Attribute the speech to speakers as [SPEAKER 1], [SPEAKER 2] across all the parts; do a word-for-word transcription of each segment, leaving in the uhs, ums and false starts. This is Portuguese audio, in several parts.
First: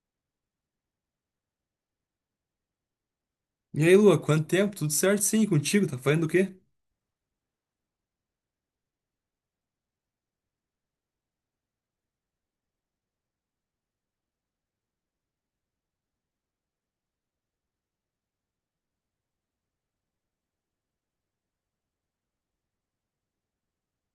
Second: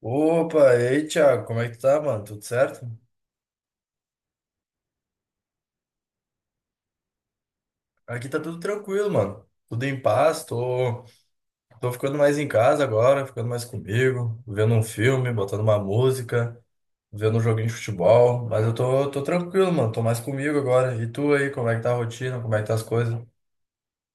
[SPEAKER 1] Opa, e aí, Thiago, como é que tu tá, mano? Tudo certo?
[SPEAKER 2] E aí, Lua, quanto tempo? Tudo certo? Sim, e contigo? Tá fazendo o quê?
[SPEAKER 1] Aqui tá tudo tranquilo, mano. Tudo em paz. Tô, tô ficando mais em casa agora, ficando mais comigo, vendo um filme, botando uma música, vendo um joguinho de futebol, mas eu tô, tô tranquilo, mano, tô mais comigo agora. E tu aí, como é que tá a rotina, como é que tá as coisas?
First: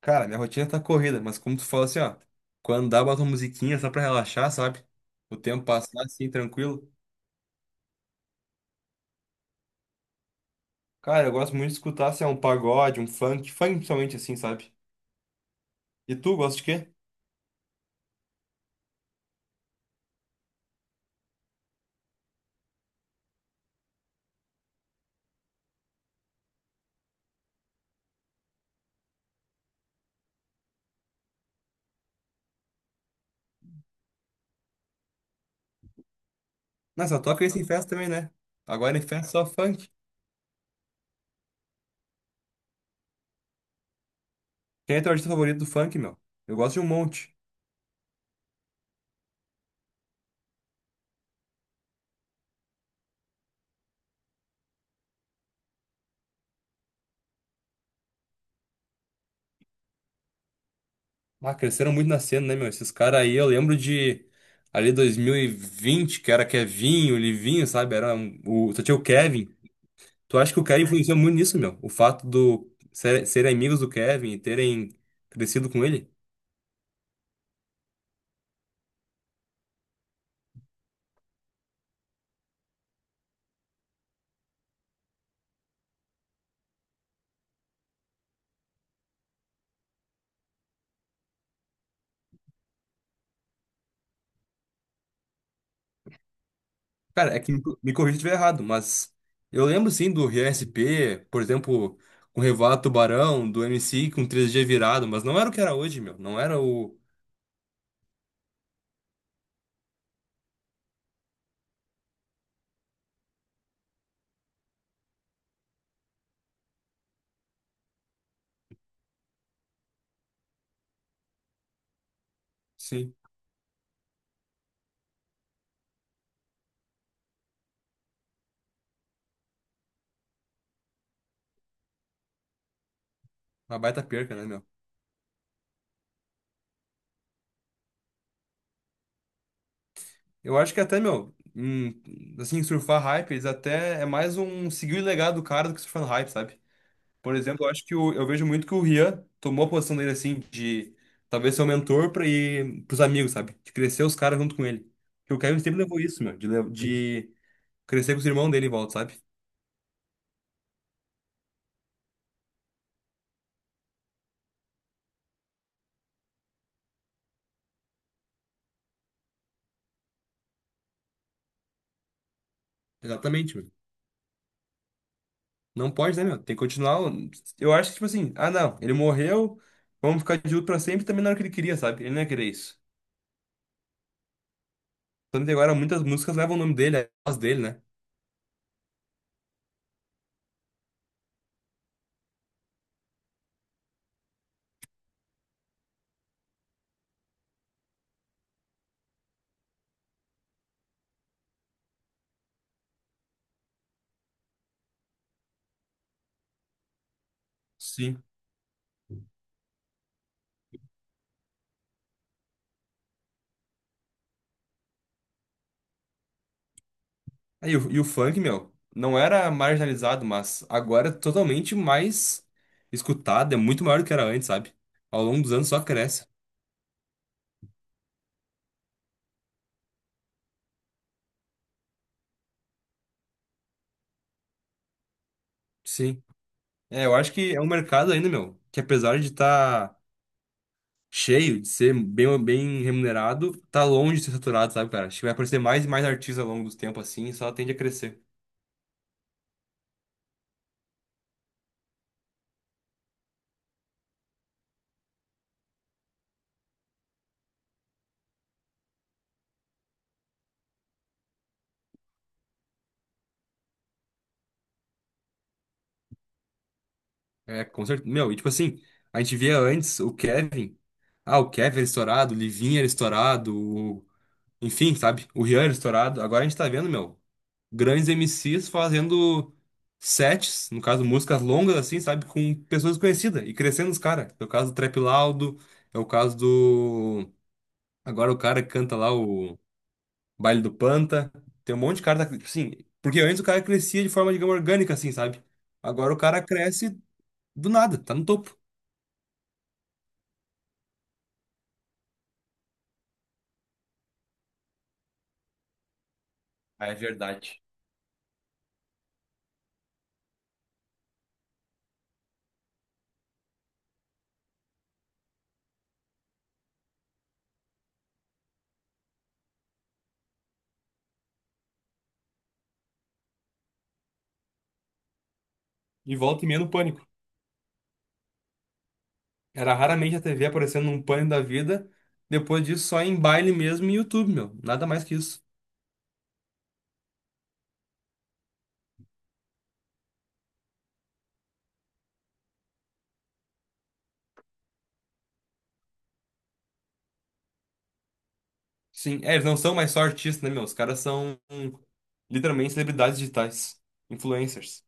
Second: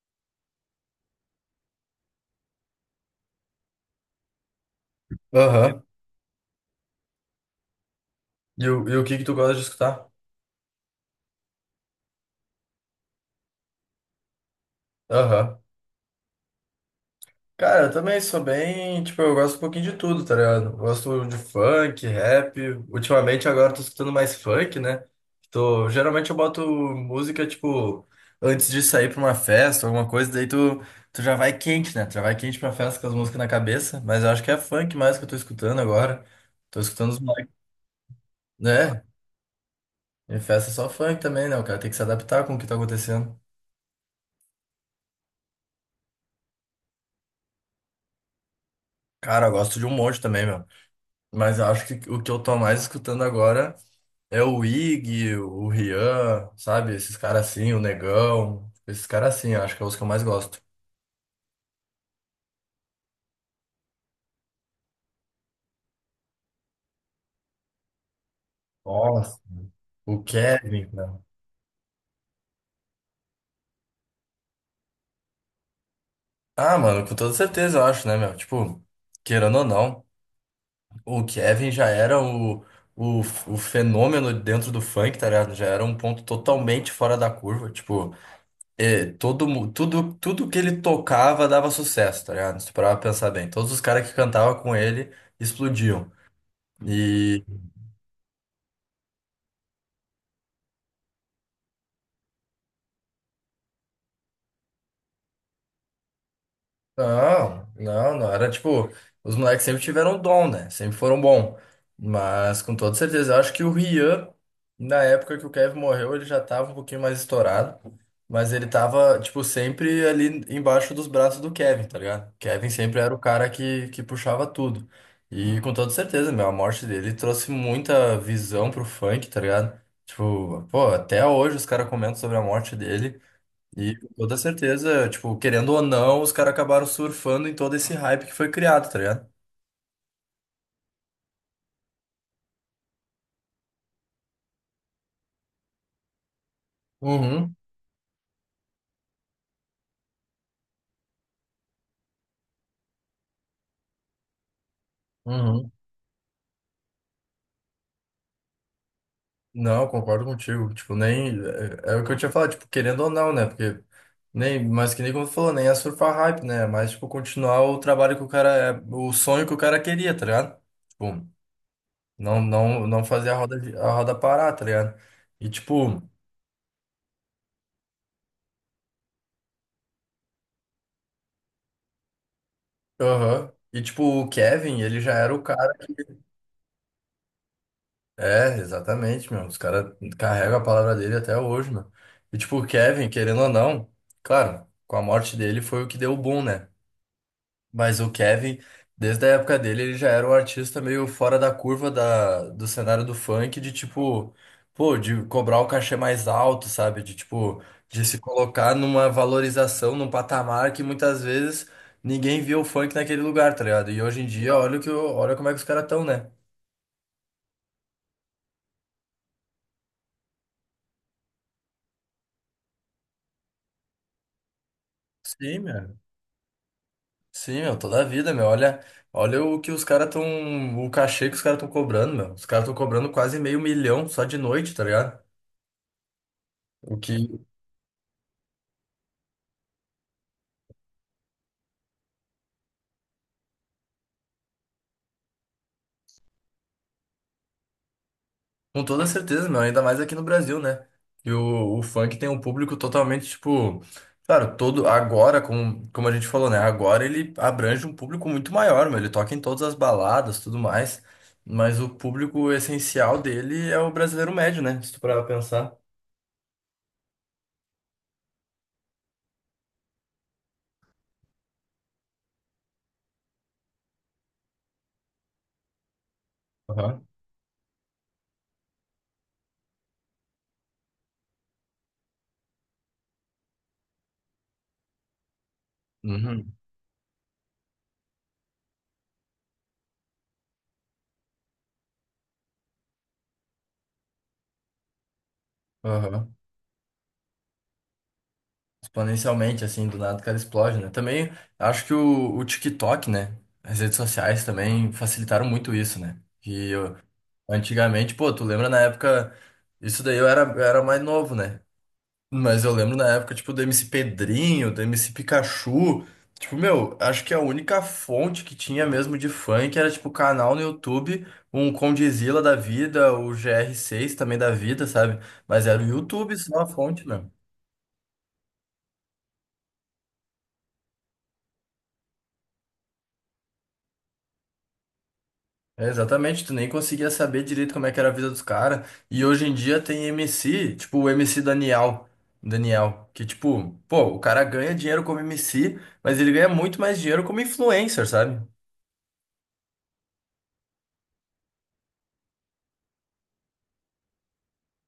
[SPEAKER 2] Cara, minha rotina tá corrida, mas como tu fala assim, ó, quando dá, bota uma musiquinha só pra relaxar, sabe? O tempo
[SPEAKER 1] Aham.
[SPEAKER 2] passar assim, tranquilo.
[SPEAKER 1] E, o- e o que que tu gosta de escutar?
[SPEAKER 2] Cara, eu gosto muito de escutar, se é um pagode, um funk, funk principalmente assim, sabe?
[SPEAKER 1] Aham.
[SPEAKER 2] E tu, gosta de quê?
[SPEAKER 1] Cara, eu também sou bem, tipo, eu gosto um pouquinho de tudo, tá ligado? Eu gosto de funk, rap. Ultimamente agora eu tô escutando mais funk, né? Tô, geralmente eu boto música, tipo, antes de sair pra uma festa, alguma coisa, daí tu, tu já vai quente, né? Tu já vai quente pra festa com as músicas na cabeça, mas eu acho que é funk mais que eu tô escutando agora. Tô
[SPEAKER 2] Não,
[SPEAKER 1] escutando
[SPEAKER 2] só
[SPEAKER 1] os
[SPEAKER 2] toca
[SPEAKER 1] moleques,
[SPEAKER 2] isso em festa também, né? Agora em
[SPEAKER 1] né?
[SPEAKER 2] festa é só funk.
[SPEAKER 1] Em festa é só funk também, né? O cara tem que se adaptar com o que tá acontecendo.
[SPEAKER 2] Quem é teu artista favorito do funk, meu? Eu gosto de um monte.
[SPEAKER 1] Cara, eu gosto de um monte também, meu. Mas eu acho que o que eu tô mais escutando agora. É o Ig, o Rian, sabe? Esses caras assim, o Negão. Esses caras assim, eu acho que é os que eu mais gosto.
[SPEAKER 2] Ah, cresceram muito na cena, né, meu? Esses caras aí, eu lembro de ali dois mil e vinte, que era Kevinho, Livinho, sabe? Era um- o, só tinha o
[SPEAKER 1] Nossa.
[SPEAKER 2] Kevin.
[SPEAKER 1] O
[SPEAKER 2] Tu acha que o Kevin
[SPEAKER 1] Kevin,
[SPEAKER 2] influenciou
[SPEAKER 1] cara.
[SPEAKER 2] muito nisso, meu? O fato do ser, serem amigos do Kevin e terem crescido com ele?
[SPEAKER 1] Ah, mano, com toda certeza, eu acho, né, meu? Tipo, querendo ou não, o Kevin já era o, o, o fenômeno dentro do funk, tá ligado? Já era um ponto totalmente fora da curva. Tipo, é, todo, mu- tudo, tudo que ele tocava dava sucesso, tá ligado? Se tu parar pra pensar bem. Todos os caras que cantavam com ele explodiam.
[SPEAKER 2] Cara, é que me, me corrija se estiver errado, mas eu lembro sim do Rian S P, por exemplo, com o Revoado Tubarão, do M C com três G virado, mas não era o que era hoje, meu. Não era o.
[SPEAKER 1] Não, não, não. Era tipo, os moleques sempre tiveram dom, né? Sempre foram bom. Mas com toda certeza, eu acho que o Rian, na época que o Kevin morreu, ele já tava um pouquinho mais estourado. Mas ele tava, tipo, sempre ali embaixo dos braços do Kevin, tá ligado? Kevin sempre era
[SPEAKER 2] Sim,
[SPEAKER 1] o cara que, que puxava tudo. E com toda certeza, meu, a morte dele trouxe muita visão pro funk, tá ligado? Tipo, pô, até hoje os caras comentam sobre a morte dele.
[SPEAKER 2] uma
[SPEAKER 1] E
[SPEAKER 2] baita
[SPEAKER 1] com
[SPEAKER 2] perca,
[SPEAKER 1] toda
[SPEAKER 2] né, meu?
[SPEAKER 1] certeza, tipo, querendo ou não, os caras acabaram surfando em todo esse hype que foi criado, tá ligado?
[SPEAKER 2] Eu acho que até, meu, hum, assim, surfar hype, eles até é mais um seguir o legado do cara do que surfar no hype, sabe? Por
[SPEAKER 1] Uhum,
[SPEAKER 2] exemplo, eu acho que o, eu vejo muito que o Rian tomou a posição dele assim de talvez ser o mentor para ir pros amigos, sabe? De crescer os caras junto com ele. Porque o Kevin
[SPEAKER 1] uhum.
[SPEAKER 2] sempre levou isso, meu, de, le- de crescer com os irmãos dele em volta, sabe?
[SPEAKER 1] Não, eu concordo contigo. Tipo, nem. É, é o que eu tinha falado, tipo, querendo ou não, né? Porque. Nem, mas que nem como tu falou, nem é surfar hype, né? Mas, tipo, continuar o trabalho que o cara. É o sonho que o cara queria, tá ligado? Tipo, não, não, não fazer a
[SPEAKER 2] Exatamente,
[SPEAKER 1] roda,
[SPEAKER 2] meu.
[SPEAKER 1] de- a roda parar, tá ligado? E,
[SPEAKER 2] Não
[SPEAKER 1] tipo.
[SPEAKER 2] pode, né, meu? Tem que continuar. Eu acho que, tipo assim, ah, não, ele morreu, vamos ficar de luto pra sempre, também não era o que ele queria, sabe? Ele não ia querer isso.
[SPEAKER 1] Aham. E, tipo, o Kevin, ele já era o
[SPEAKER 2] Tanto que
[SPEAKER 1] cara.
[SPEAKER 2] agora muitas músicas levam o nome dele, a voz dele, né?
[SPEAKER 1] É, exatamente, meu. Os caras carregam a palavra dele até hoje, meu. E tipo, o Kevin, querendo ou não, claro, com a morte dele foi o que deu o boom, né? Mas o Kevin, desde a época dele, ele já era um artista meio fora da curva da, do cenário do funk, de tipo, pô, de cobrar o cachê mais alto, sabe? De tipo, de se
[SPEAKER 2] Sim.
[SPEAKER 1] colocar numa valorização, num patamar que muitas vezes ninguém via o funk naquele lugar, tá ligado? E hoje em dia, olha o que, o- olha como é que os caras estão, né?
[SPEAKER 2] Aí o, e o funk, meu, não era marginalizado, mas agora é totalmente mais escutado, é muito maior do que era antes, sabe? Ao longo dos
[SPEAKER 1] Sim,
[SPEAKER 2] anos só
[SPEAKER 1] meu.
[SPEAKER 2] cresce.
[SPEAKER 1] Sim, meu, toda a vida, meu. Olha, olha o que os caras estão. O cachê que os caras estão cobrando, meu. Os caras estão cobrando quase meio milhão só de noite, tá ligado?
[SPEAKER 2] Sim.
[SPEAKER 1] O
[SPEAKER 2] É, eu
[SPEAKER 1] que,
[SPEAKER 2] acho que é um mercado ainda, meu, que apesar de estar cheio, de ser bem, bem remunerado, tá longe de ser saturado, sabe, cara? Acho que vai aparecer mais e mais artistas ao longo dos tempos assim, e só tende a crescer.
[SPEAKER 1] com toda certeza, meu, ainda mais aqui no Brasil, né? E o, o funk tem um público totalmente, tipo. Claro, todo. Agora, como, como a gente falou, né? Agora ele abrange um público muito maior, meu. Ele toca em todas as baladas, tudo mais. Mas o público essencial dele é o brasileiro médio, né? Se tu parar pra pensar.
[SPEAKER 2] É, com certeza. Meu, e tipo assim, a gente via antes o Kevin. Ah, o Kevin era estourado, o Livinho era estourado, o... enfim, sabe? O Rian era estourado. Agora a gente tá vendo,
[SPEAKER 1] Aham.
[SPEAKER 2] meu, grandes M Cs fazendo sets, no caso, músicas longas, assim, sabe? Com pessoas conhecidas e crescendo os caras. É o caso do Trap Laudo, é o caso
[SPEAKER 1] Uhum.
[SPEAKER 2] do. Agora o cara que canta lá o Baile do Panta. Tem um monte de cara, da- assim, porque antes o cara crescia de forma, digamos, orgânica, assim, sabe? Agora o
[SPEAKER 1] Aham.
[SPEAKER 2] cara cresce do nada, tá no topo.
[SPEAKER 1] Exponencialmente, assim, do nada o cara explode, né? Também acho que o, o TikTok, né? As redes sociais também facilitaram muito isso, né? Que
[SPEAKER 2] Ah,
[SPEAKER 1] eu-
[SPEAKER 2] é verdade.
[SPEAKER 1] antigamente, pô, tu lembra na época, isso daí eu era, eu era mais novo, né? Mas eu lembro na época, tipo, do M C Pedrinho, do M C Pikachu. Tipo, meu, acho que a única fonte que tinha mesmo de funk era, tipo, canal no YouTube, um Condizila da vida, o G R seis também da vida, sabe? Mas era o
[SPEAKER 2] E
[SPEAKER 1] YouTube
[SPEAKER 2] volta e meia
[SPEAKER 1] só a
[SPEAKER 2] no pânico.
[SPEAKER 1] fonte, né?
[SPEAKER 2] Era raramente a T V aparecendo num pânico da vida. Depois disso, só em baile mesmo e YouTube, meu. Nada mais que isso.
[SPEAKER 1] É, exatamente, tu nem conseguia saber direito como é que era a vida dos caras. E hoje em dia tem M C, tipo o M C Daniel, Daniel, que tipo, pô, o cara ganha dinheiro como M C, mas ele ganha muito mais dinheiro como influencer, sabe?
[SPEAKER 2] Sim, é, eles não são mais só artistas, né, meu? Os caras são hum, literalmente celebridades digitais, influencers.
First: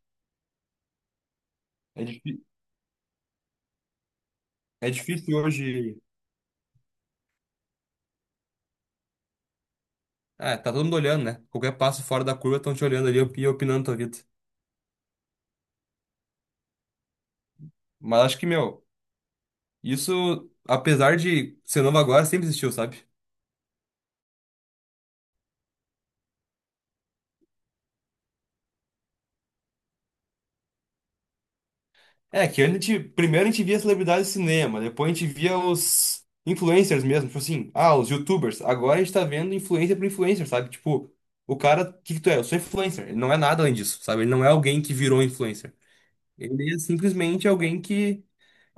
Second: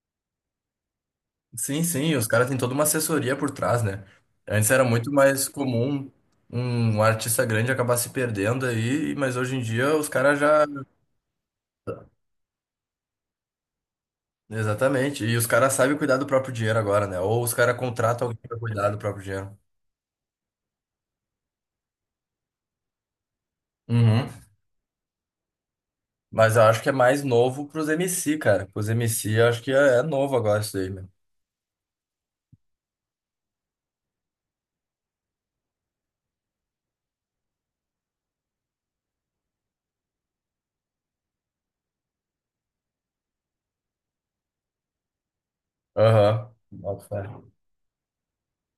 [SPEAKER 1] Sim,
[SPEAKER 2] É,
[SPEAKER 1] sim, e os
[SPEAKER 2] difí-
[SPEAKER 1] caras têm toda uma assessoria por trás, né? Antes era
[SPEAKER 2] é
[SPEAKER 1] muito
[SPEAKER 2] difícil
[SPEAKER 1] mais
[SPEAKER 2] hoje.
[SPEAKER 1] comum um um artista grande acabar se perdendo aí, mas hoje em dia os caras
[SPEAKER 2] É,
[SPEAKER 1] já.
[SPEAKER 2] tá todo mundo olhando, né? Qualquer passo fora da curva estão te olhando ali e opinando tua vida.
[SPEAKER 1] Exatamente, e os caras sabem cuidar do próprio dinheiro agora, né? Ou os caras
[SPEAKER 2] Mas
[SPEAKER 1] contratam
[SPEAKER 2] acho
[SPEAKER 1] alguém
[SPEAKER 2] que,
[SPEAKER 1] pra
[SPEAKER 2] meu,
[SPEAKER 1] cuidar do próprio dinheiro.
[SPEAKER 2] isso, apesar de ser novo agora, sempre existiu, sabe?
[SPEAKER 1] Uhum. Mas eu acho que é mais novo pros M C cara. Pros M C, eu acho que é, é novo agora isso aí, meu.
[SPEAKER 2] É, que a gente, primeiro a gente via celebridades de cinema, depois a gente via os influencers mesmo, tipo assim, ah, os YouTubers. Agora a gente tá vendo influencer por influencer, sabe? Tipo, o cara, o que que tu é? Eu sou influencer. Ele não é nada além disso, sabe? Ele não é alguém que virou influencer.
[SPEAKER 1] Aham.
[SPEAKER 2] Ele é
[SPEAKER 1] Bota
[SPEAKER 2] simplesmente
[SPEAKER 1] fé.
[SPEAKER 2] alguém que,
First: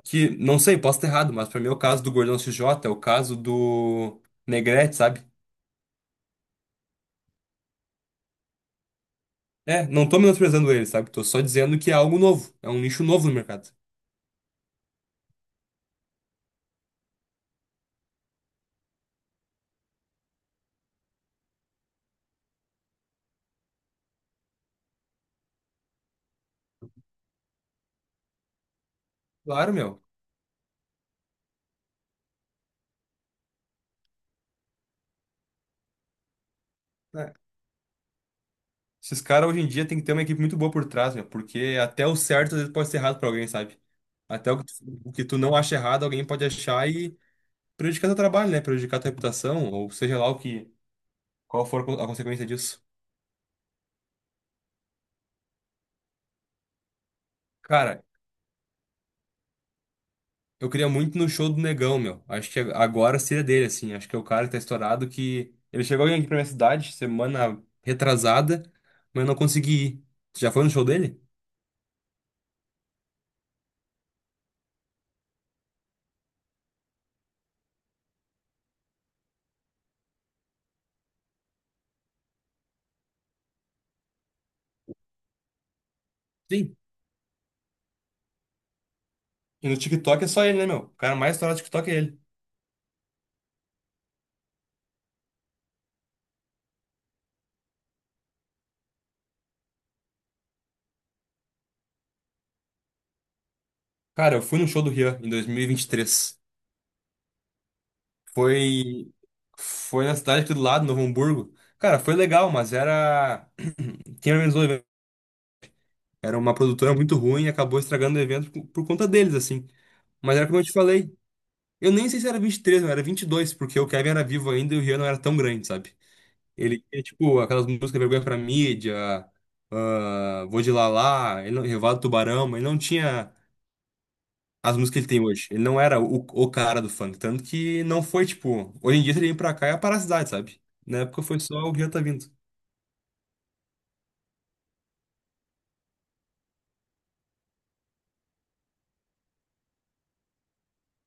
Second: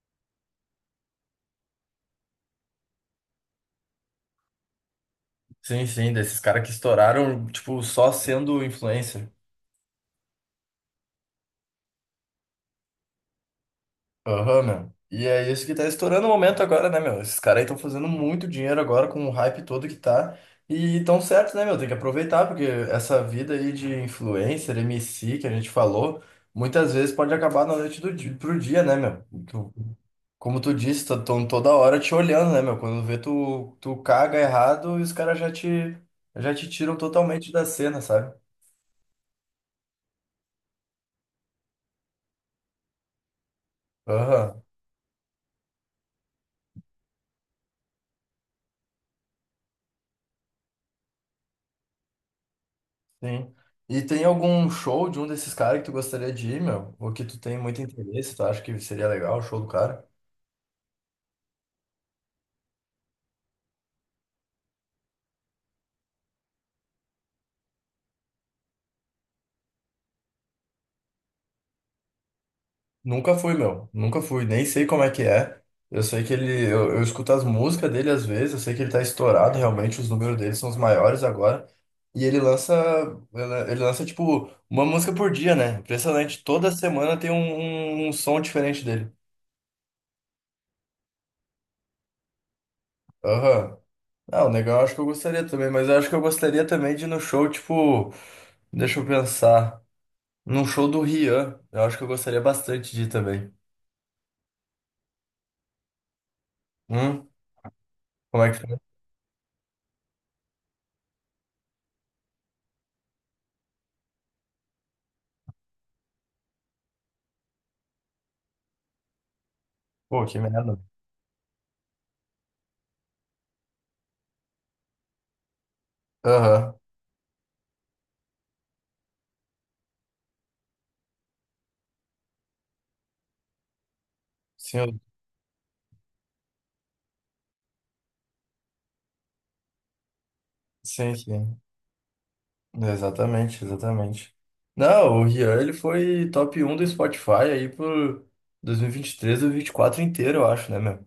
[SPEAKER 2] que não sei, posso estar errado, mas pra mim é o caso do Gordão X J, é o caso do Negrete, sabe?
[SPEAKER 1] Sim, sim, desses caras que estouraram, tipo, só sendo influencer.
[SPEAKER 2] É, não tô menosprezando ele, sabe? Tô só dizendo que é algo novo, é um nicho novo no mercado.
[SPEAKER 1] Aham, meu. E é isso que tá estourando o momento agora, né, meu? Esses caras aí estão fazendo muito dinheiro agora com o hype todo que tá. E tão certo, né, meu? Tem que aproveitar, porque essa vida aí de influencer, M C que a gente falou, muitas vezes pode acabar na noite do dia, pro dia, né, meu?
[SPEAKER 2] Claro, meu.
[SPEAKER 1] Como tu disse, estão toda hora te olhando, né, meu? Quando vê tu, tu caga errado e os caras já te, já te tiram
[SPEAKER 2] É.
[SPEAKER 1] totalmente da cena, sabe?
[SPEAKER 2] Esses caras hoje em dia tem que ter uma equipe muito boa por trás, meu, porque até o certo às vezes pode ser errado pra alguém, sabe? Até o
[SPEAKER 1] Aham,
[SPEAKER 2] que, tu, o que tu não acha errado, alguém pode achar e prejudicar teu trabalho, né? Prejudicar tua reputação, ou seja lá o que, qual for a consequência disso.
[SPEAKER 1] sim. E tem algum show de um desses caras que tu gostaria de ir, meu? Ou que tu tem muito
[SPEAKER 2] Cara,
[SPEAKER 1] interesse, tu acha que seria legal o show do cara?
[SPEAKER 2] eu queria muito no show do Negão, meu. Acho que agora seria dele, assim. Acho que é o cara que tá estourado que. Ele chegou aqui pra minha cidade semana retrasada, mas eu não consegui ir. Tu já foi no show dele?
[SPEAKER 1] Nunca fui, meu. Nunca fui. Nem sei como é que é. Eu sei que ele. Eu, eu escuto as músicas dele às vezes. Eu sei que ele tá estourado, realmente. Os números dele são os maiores agora. E ele lança. Ele ele lança, tipo, uma música por dia, né? Impressionante. Toda
[SPEAKER 2] Sim.
[SPEAKER 1] semana tem um, um um som diferente dele.
[SPEAKER 2] E no TikTok é só ele, né, meu? O cara mais estourado do TikTok é ele.
[SPEAKER 1] Aham. Ah, o Negão eu acho que eu gostaria também. Mas eu acho que eu gostaria também de ir no show, tipo. Deixa eu pensar. Num show do Rian. Eu acho que eu gostaria bastante de ir também.
[SPEAKER 2] Cara, eu fui no show do Rian em dois mil e e vinte e três.
[SPEAKER 1] Hum? Como é que foi?
[SPEAKER 2] Foi, foi na cidade aqui do lado, Novo Hamburgo. Cara, foi legal, mas era. Quem organizou o evento? Era uma produtora muito ruim e acabou estragando o evento por por conta deles, assim.
[SPEAKER 1] Pô,
[SPEAKER 2] Mas
[SPEAKER 1] que
[SPEAKER 2] era como eu te
[SPEAKER 1] merda.
[SPEAKER 2] falei. Eu nem sei se era vinte e três, não, era vinte e dois, porque o Kevin era vivo ainda e o Rian não era tão grande, sabe?
[SPEAKER 1] Aham.
[SPEAKER 2] Ele tinha, tipo, aquelas músicas Vergonha pra Mídia, ah, Vou de Lalá, ele não- Revoada do Tubarão, mas ele não tinha as
[SPEAKER 1] Sim,
[SPEAKER 2] músicas que ele tem hoje. Ele não era o, o cara do funk, tanto que não foi, tipo, hoje em dia se ele vem pra cá é a parasitade, sabe? Na
[SPEAKER 1] sim,
[SPEAKER 2] época foi só
[SPEAKER 1] sim.
[SPEAKER 2] o que já tá vindo.
[SPEAKER 1] Exatamente, exatamente. Não, o Rian, ele foi top um do Spotify aí por dois mil e vinte e três ou dois mil e vinte e quatro inteiro, eu acho, né, meu?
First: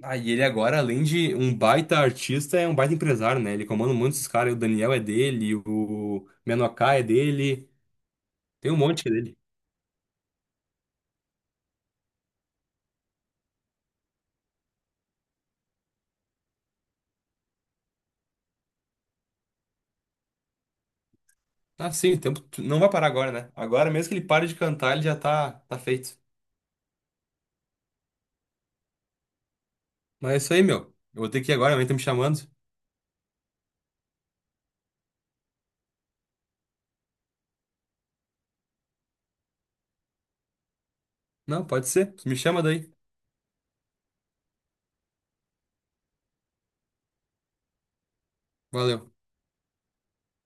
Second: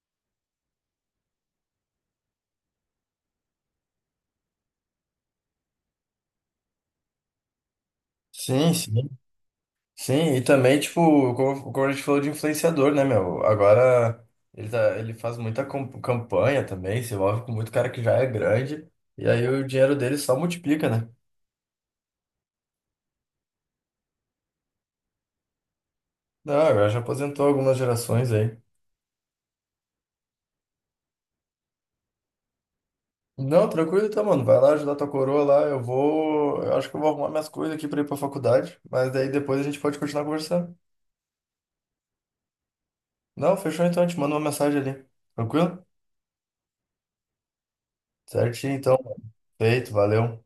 [SPEAKER 2] Ah, e ele agora, além de um baita artista, é um baita empresário, né? Ele comanda um monte desses caras, o Daniel é dele, o Menoká é dele,
[SPEAKER 1] Sim,
[SPEAKER 2] tem um monte
[SPEAKER 1] sim.
[SPEAKER 2] que é dele.
[SPEAKER 1] Sim, e também, tipo, como, como a gente falou de influenciador, né, meu? Agora ele, tá, ele faz muita cam- campanha também, se envolve com muito cara que já é grande, e aí o dinheiro dele só multiplica, né?
[SPEAKER 2] Ah, sim, o tempo não vai parar agora, né? Agora mesmo que ele pare de cantar, ele já tá, tá feito.
[SPEAKER 1] Não, agora já aposentou algumas gerações aí.
[SPEAKER 2] Mas é isso aí, meu. Eu vou ter que ir agora, a mãe tá me chamando.
[SPEAKER 1] Não, tranquilo então, mano. Vai lá ajudar tua coroa lá. Eu vou. Eu acho que eu vou arrumar minhas coisas aqui pra ir pra faculdade. Mas daí depois a gente pode continuar conversando.
[SPEAKER 2] Não, pode ser. Me chama daí.
[SPEAKER 1] Não, fechou então. Eu te mando uma mensagem ali. Tranquilo? Certinho então.
[SPEAKER 2] Valeu.
[SPEAKER 1] Feito, valeu.